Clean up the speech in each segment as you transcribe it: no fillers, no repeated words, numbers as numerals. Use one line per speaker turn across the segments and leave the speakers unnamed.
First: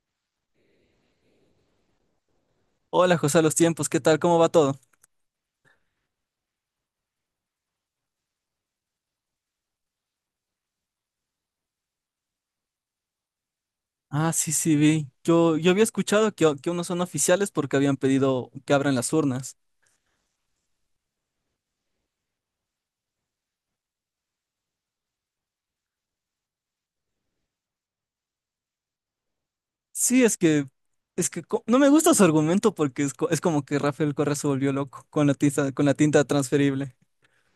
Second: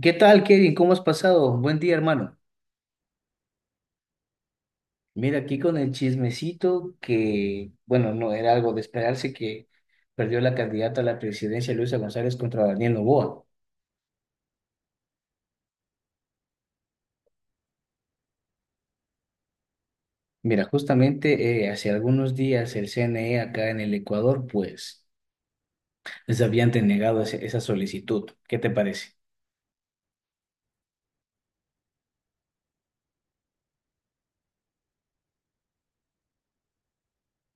¿Qué tal, Kevin? ¿Cómo has pasado? Buen día, hermano.
Hola José, a los tiempos, ¿qué tal? ¿Cómo va todo?
Mira, aquí con el chismecito que, bueno, no era algo de esperarse que perdió la candidata a la presidencia Luisa González contra Daniel Noboa.
Ah, sí, sí, vi. Yo había escuchado que unos son oficiales porque habían pedido que abran las urnas.
Mira, justamente hace algunos días el CNE acá en el Ecuador, pues, les habían denegado esa solicitud. ¿Qué te parece?
Sí, es que, no me gusta su argumento porque es, es como que Rafael Correa se volvió loco con la tinta transferible.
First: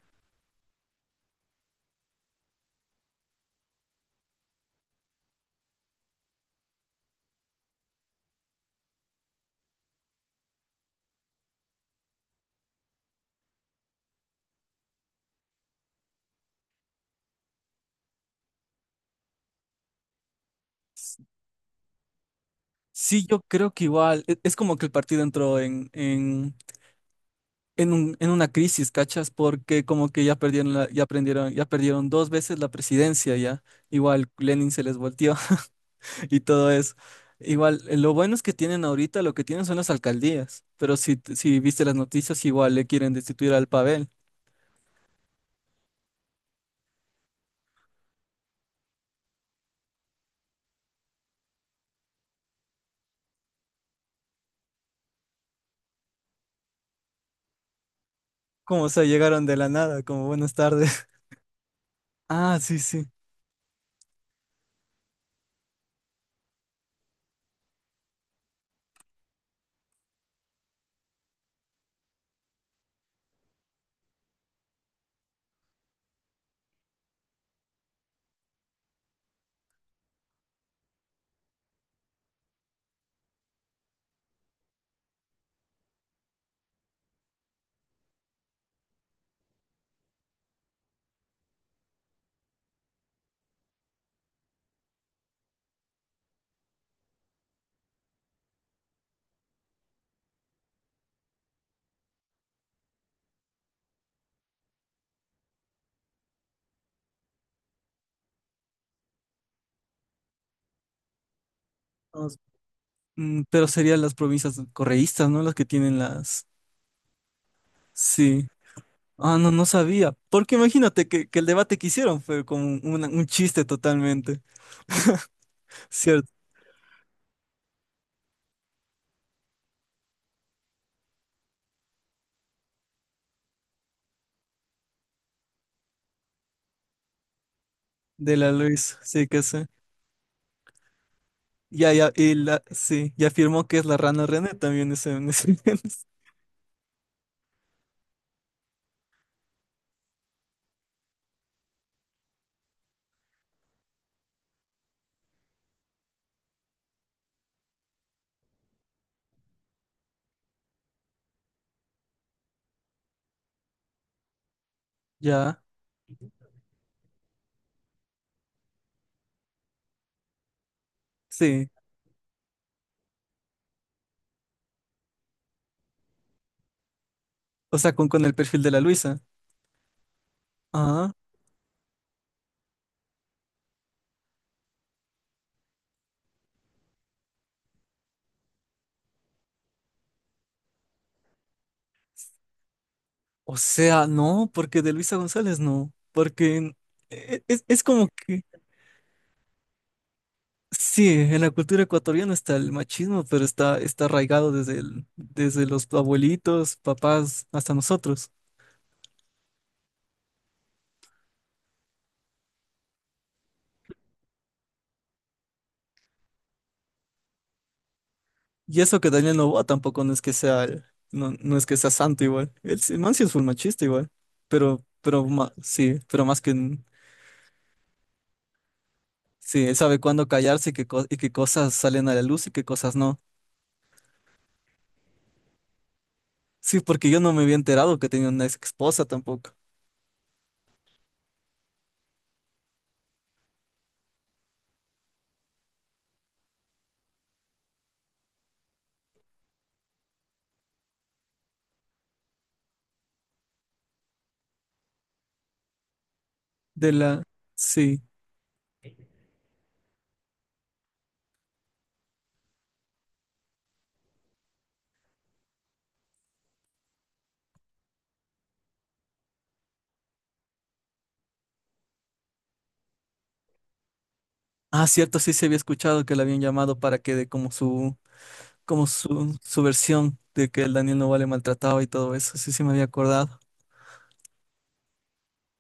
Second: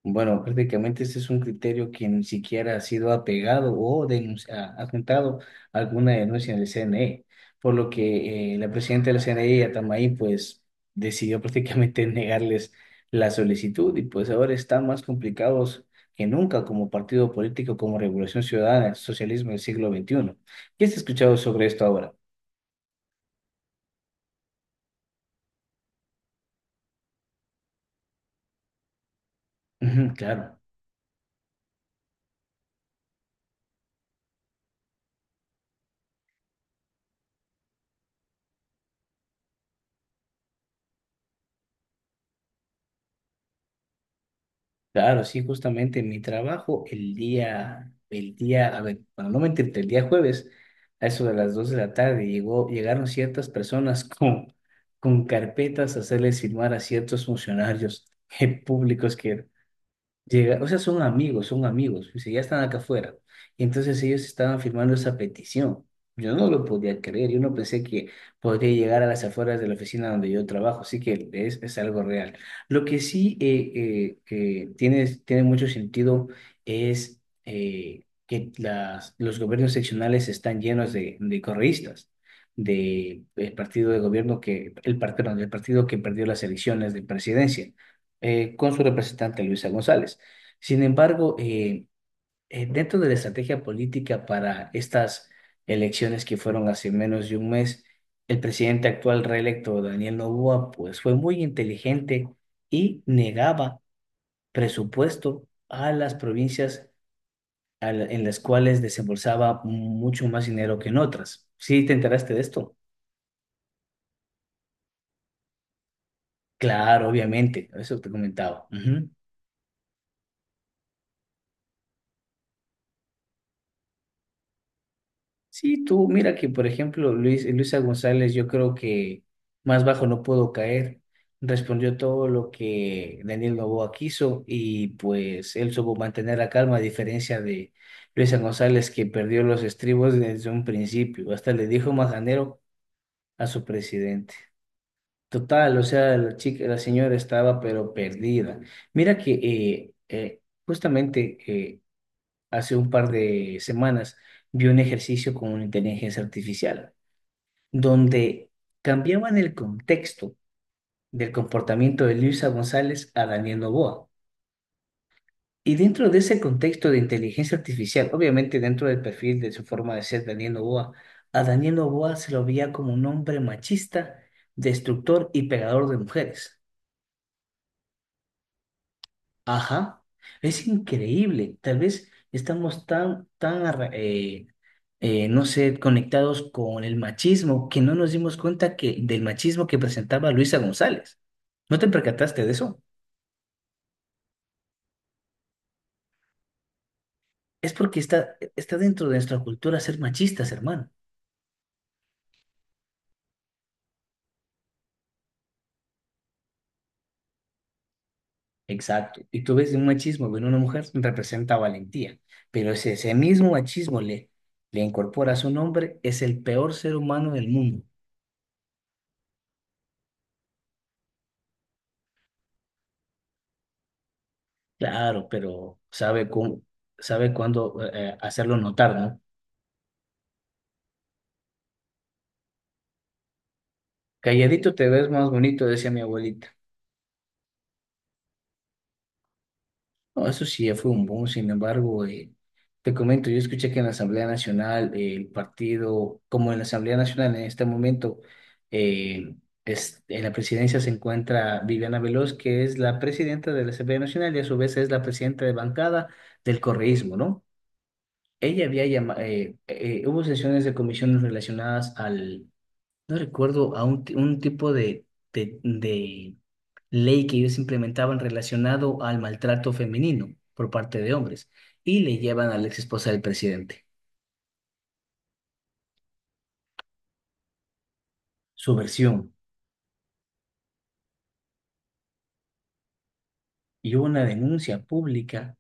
Bueno, prácticamente este es un criterio que ni siquiera ha sido apegado o atentado a alguna denuncia del CNE, por lo que la presidenta del CNE, Atamay, pues decidió prácticamente negarles la solicitud, y pues ahora están más complicados que nunca como partido político, como Revolución Ciudadana, socialismo del siglo XXI. ¿Qué has escuchado sobre esto ahora?
Sí, yo creo que igual, es como que el partido entró en una crisis, ¿cachas? Porque como
Ujú,
que ya
claro.
perdieron ya aprendieron, ya perdieron dos veces la presidencia ya. Igual Lenin se les volteó y todo eso. Igual, lo bueno es que tienen ahorita, lo que tienen son las alcaldías, pero si viste las noticias, igual le quieren destituir al Pavel.
Claro, sí, justamente en mi trabajo a ver, bueno, no me entiendo, el día jueves, a eso de las 2 de la tarde, llegaron ciertas personas con carpetas a hacerles firmar a ciertos funcionarios
Como se
públicos que.
llegaron de la nada, como buenas
Llega, o sea,
tardes.
son amigos, o sea, ya
Ah,
están acá
sí, sí.
afuera. Y entonces ellos estaban firmando esa petición. Yo no lo podía creer, yo no pensé que podría llegar a las afueras de la oficina donde yo trabajo, así que es algo real. Lo que sí que tiene mucho sentido es que los gobiernos seccionales están llenos de correístas, del partido de gobierno que, perdón, del partido que perdió las elecciones de presidencia con su representante Luisa González. Sin embargo, dentro de la estrategia política para estas elecciones, que fueron hace menos de un mes, el presidente actual reelecto, Daniel Noboa, pues fue muy inteligente y negaba presupuesto a las provincias en las cuales desembolsaba mucho más dinero que en otras. ¿Sí te enteraste
Vamos.
de esto?
Mm, pero serían las provincias correístas, ¿no? Las que tienen las...
Claro, obviamente, eso te
Sí.
comentaba. Ujú.
Ah, no, no sabía. Porque imagínate que el debate que hicieron fue como un chiste totalmente,
Sí, tú,
¿cierto?
mira que por ejemplo, Luisa González, yo creo que más bajo no puedo caer. Respondió todo lo que Daniel Noboa quiso y pues él supo mantener la calma, a diferencia de
De
Luisa
la
González,
Luis,
que
sí
perdió
que
los
sé.
estribos desde un principio. Hasta le dijo
Ya, ya, y
majanero
la, sí, y
a su
afirmó que es la rana
presidente.
René también ese, en ese-
Total, o sea, la chica, la señora estaba pero perdida. Mira que justamente hace un par de semanas vi un ejercicio con una inteligencia artificial donde cambiaban el contexto del comportamiento de Luisa González a Daniel Noboa.
Ya.
Y dentro de ese contexto de inteligencia artificial, obviamente dentro del perfil de su forma de ser Daniel Noboa, a
Sí,
Daniel Noboa se lo veía como un hombre machista, destructor y pegador de mujeres.
o sea, con el perfil de la Luisa.
Ajá, es
Ah,
increíble. Tal vez estamos tan no sé, conectados con el machismo, que no nos dimos cuenta que del machismo que presentaba Luisa González. ¿No te percataste de eso?
o sea, no, porque de Luisa González no, porque
Es
es
porque
como
está,
que,
está dentro de nuestra cultura ser machistas, hermano.
sí, en la cultura ecuatoriana está el machismo, pero está, está arraigado desde, desde los abuelitos, papás, hasta nosotros.
Exacto. Y tú ves un machismo en una mujer representa valentía, pero si ese mismo machismo le incorpora a su nombre, es el peor ser humano del mundo.
Y eso que Daniel Noboa tampoco no es que sea, no, no es que sea santo igual. El man sí es full machista igual, pero, pero
Claro,
ma-
pero
sí, pero
sabe,
más que,
sabe cuándo hacerlo notar, ¿no?
sí, él sabe cuándo callarse y qué, y qué cosas salen a la luz y qué cosas no.
Calladito te ves más bonito, decía mi abuelita.
Sí, porque yo no me había enterado que tenía una ex esposa tampoco.
No, eso sí ya fue un boom. Sin embargo, te comento, yo escuché que en la Asamblea Nacional, el partido, como en la Asamblea Nacional en este momento, eh, en la presidencia se encuentra Viviana Veloz, que es la presidenta de la Asamblea Nacional, y a su vez es la presidenta de bancada del
De
correísmo,
la...
¿no?
Sí.
Ella había llamado, hubo sesiones de comisiones relacionadas al. No recuerdo un tipo de ley que ellos implementaban, relacionado al maltrato femenino por parte de hombres, y le llevan a la ex esposa del presidente,
Ah, cierto, sí se había escuchado que la habían llamado para que dé
su
como
versión,
su versión de que el Daniel Novoa le maltrataba y todo eso. Sí, sí me había acordado.
y hubo una denuncia pública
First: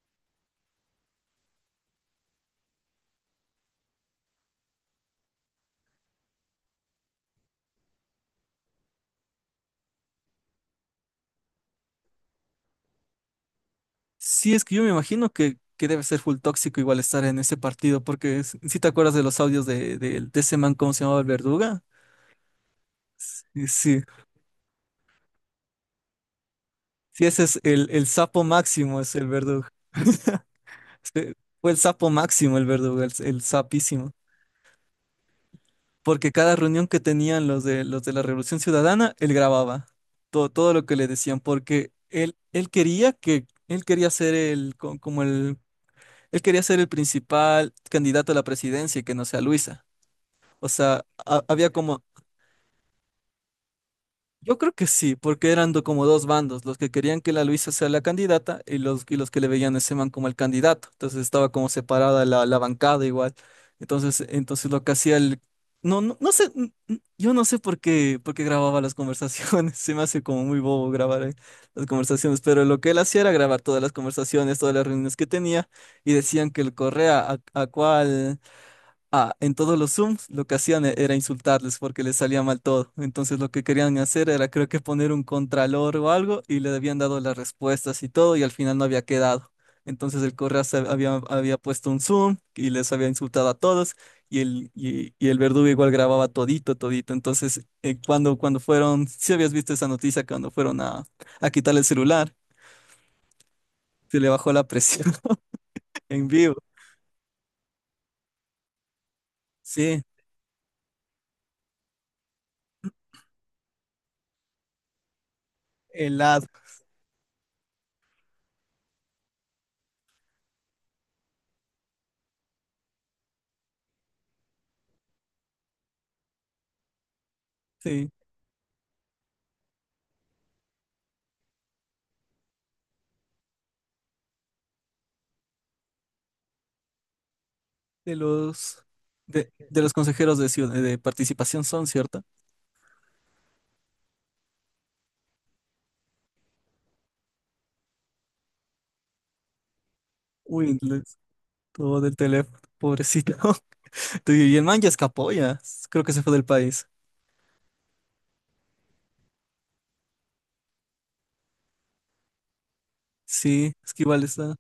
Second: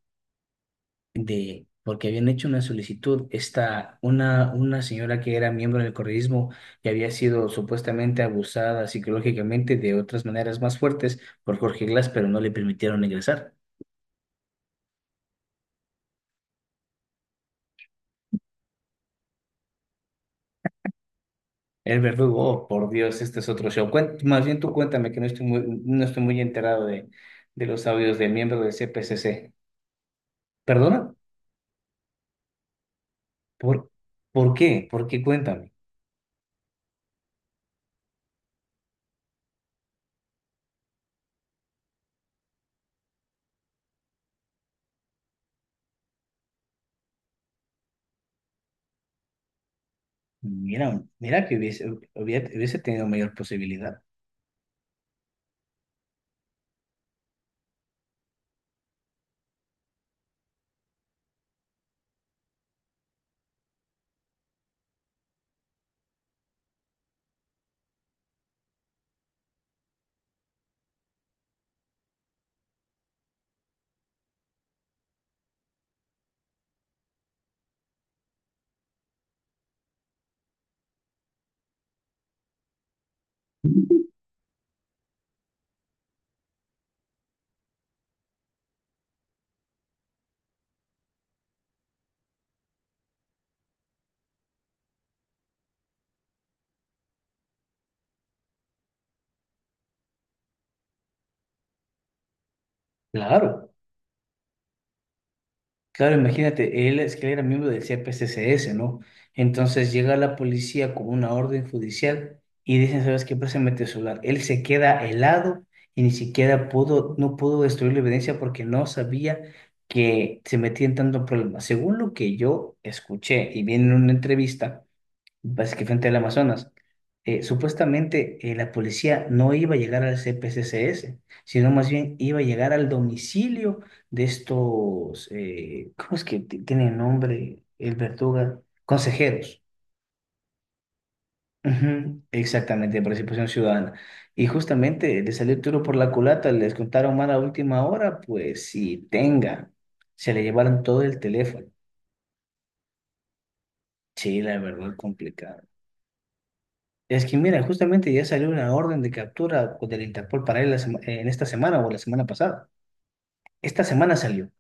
de porque habían hecho una solicitud esta una señora que era miembro del correísmo y había sido supuestamente abusada psicológicamente de otras maneras más fuertes por Jorge Glass, pero no le permitieron ingresar.
Sí, es que yo me imagino que debe ser full tóxico igual estar en ese partido, porque si te acuerdas de los audios de ese man, ¿cómo se llamaba el verduga?
El verdugo, oh, por Dios, este es
Sí,
otro show.
sí,
Más bien tú cuéntame, que no estoy muy, no estoy muy enterado
sí, ese es
de los
el
audios del
sapo
miembro del
máximo, es el
CPCC.
verdugo.
¿Perdona?
Este, fue el sapo máximo el verdugo, el
¿Por,
sapísimo.
por qué? ¿Por qué? Cuéntame.
Porque cada reunión que tenían los de la Revolución Ciudadana, él grababa todo, todo lo que le decían, porque él quería que, él quería ser el, como el, él quería ser el principal candidato a la presidencia y que no sea Luisa. O
Mira,
sea,
mira que
había como,
hubiese tenido mayor posibilidad.
yo creo que sí, porque eran como dos bandos, los que querían que la Luisa sea la candidata y los que le veían a ese man como el candidato. Entonces estaba como separada la, la bancada igual. Entonces, entonces lo que hacía el... No, no, no sé, yo no sé por qué grababa las conversaciones, se me hace como muy bobo grabar las conversaciones, pero lo que él hacía era grabar todas las conversaciones, todas las reuniones que tenía y decían que el Correa a cuál... Ah, en todos los Zooms lo que hacían era insultarles porque les salía mal todo. Entonces lo que querían hacer era creo que poner un contralor o algo y le habían dado las respuestas y todo y al final no había quedado. Entonces el Correas había, había puesto un Zoom y les había insultado a todos y el verdugo igual grababa todito, todito. Entonces cuando, cuando fueron, si habías visto esa noticia, cuando fueron a quitar el celular,
Claro.
se le bajó la presión
Claro,
en vivo.
imagínate, él es que era miembro del CPCCS, ¿no? Entonces
Sí,
llega la policía con una orden judicial y dicen, ¿sabes qué? Préstame tu celular. Él se queda helado, y ni
helado.
siquiera pudo, no pudo destruir la evidencia, porque no sabía que se metía en tanto problema. Según lo que yo escuché y vi en una entrevista, pues, que frente al Amazonas,
Sí.
supuestamente la policía no iba a llegar al CPCCS, sino más bien iba a llegar al domicilio de estos, ¿cómo es que tiene nombre el
De
Verduga?
los
Consejeros.
de los consejeros de, de participación son,
Ujú,
¿cierto?
exactamente, de participación ciudadana. Y justamente le salió el tiro por la culata, les contaron mal a última hora, pues si tenga, se le
Uy,
llevaron todo el
les-
teléfono.
todo del teléfono, pobrecito. Tu-
Sí,
Y
la
el man ya
verdad,
escapó ya,
complicado.
creo que se fue del país.
Es que mira, justamente ya salió una orden de captura del Interpol para él en esta semana o la semana pasada.
Sí,
Esta
es que
semana salió.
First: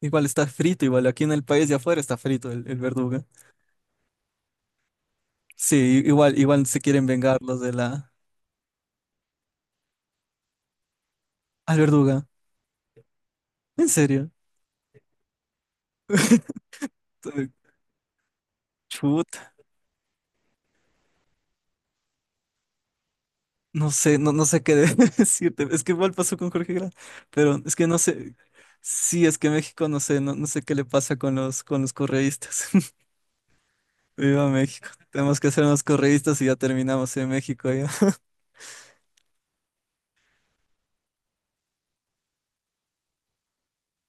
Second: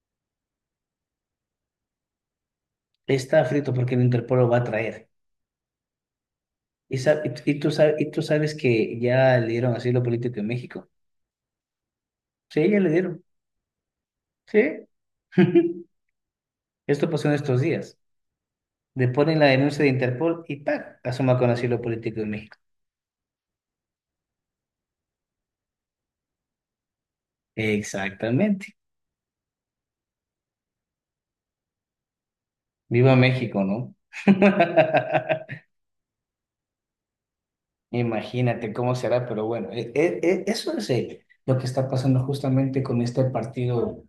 igual está frito, igual aquí en el país de afuera está frito el verduga.
Está frito porque el Interpol lo va a traer.
Sí, igual, igual se
Y,
quieren
sa-
vengar
y, y
los
tú,
de
y
la
tú sabes que ya le dieron asilo político en México.
al verduga.
Sí, ya le dieron.
¿En serio?
Sí. Esto pasó en estos días. Le ponen la
Chuta,
denuncia de Interpol y ¡pac!, asoma con asilo político en México.
no sé, no, no sé qué decirte. Es que igual pasó con Jorge Grau, pero es que no sé.
Exactamente.
Sí, es que México, no sé, no, no sé qué le pasa con los correístas.
Viva México, ¿no?
Viva México. Tenemos que ser unos correístas y ya terminamos en México ya.
Imagínate cómo será, pero bueno, eso es lo que está pasando justamente con este partido,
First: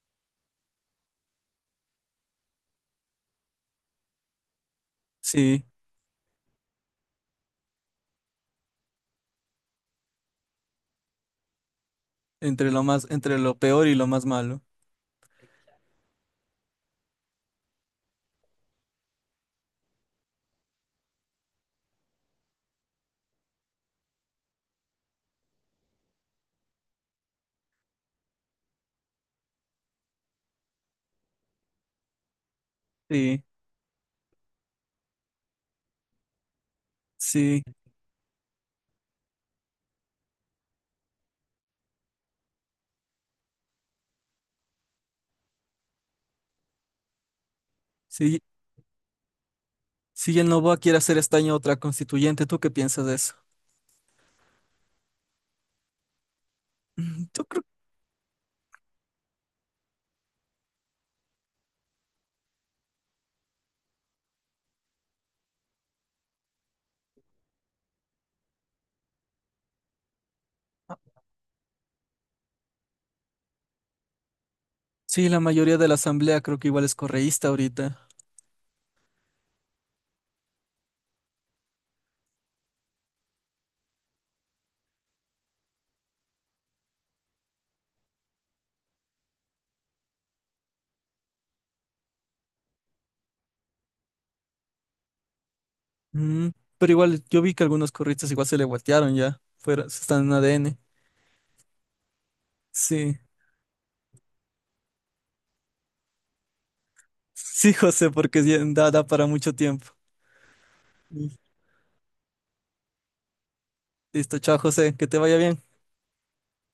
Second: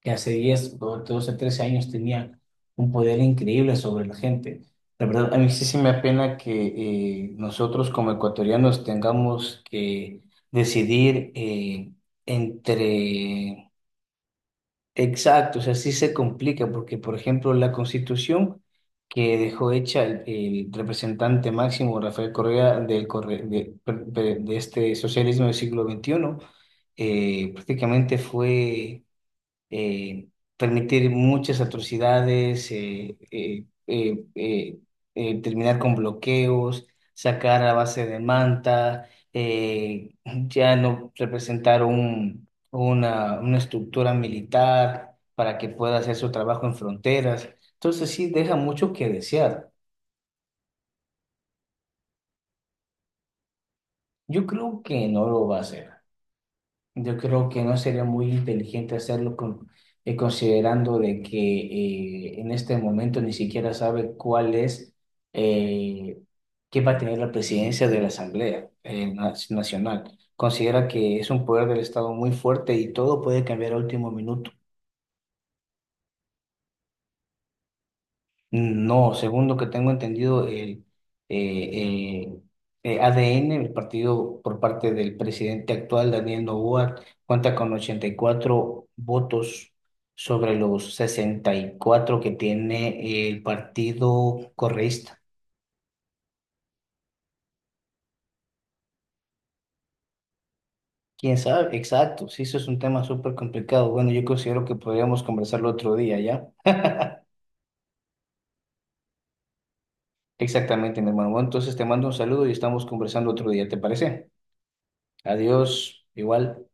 que hace 10 o 12 13 años tenía un poder increíble sobre la gente. La verdad, a mí sí,
Sí,
sí me apena que nosotros como ecuatorianos tengamos que decidir
entre lo más, entre lo
entre.
peor y lo más malo.
Exacto, o sea, sí se complica porque, por ejemplo, la constitución que dejó hecha el representante máximo Rafael Correa del Corre- de, per- per- de este socialismo del siglo XXI, prácticamente fue eh, permitir muchas atrocidades,
Sí,
terminar con bloqueos, sacar
sí,
a base de manta, ya no representar una estructura militar para que pueda hacer su trabajo en fronteras. Entonces sí
sí.
deja mucho que desear.
Si el Novoa quiere hacer esta año otra constituyente, ¿tú qué piensas de eso?
Yo creo que no lo va a hacer. Yo
Mm, yo
creo que
creo,
no sería muy inteligente hacerlo con, considerando de que en este momento ni siquiera sabe cuál es, eh, qué va a tener la presidencia de la Asamblea Nacional. Considera que es un poder del Estado muy fuerte y todo puede cambiar a último minuto.
sí, la mayoría de la asamblea creo que igual es correísta ahorita.
No, según lo que tengo entendido, el eh, eh, ADN, el partido por parte del presidente actual, Daniel Noboa, cuenta con 84 votos sobre los 64 que tiene el partido correísta.
Mm, pero igual yo vi que algunos curristas igual se le voltearon ya, fuera, están en ADN.
¿Quién sabe? Exacto, sí, eso es un tema
Sí,
súper complicado. Bueno, yo considero que podríamos conversarlo otro día, ¿ya?
sí, José, porque sí, da, da para mucho tiempo.
Exactamente, mi hermano.
Sí.
Bueno, entonces te mando un saludo y estamos conversando otro día, ¿te parece?
Listo, chao, José, que te vaya bien.
Adiós, igual.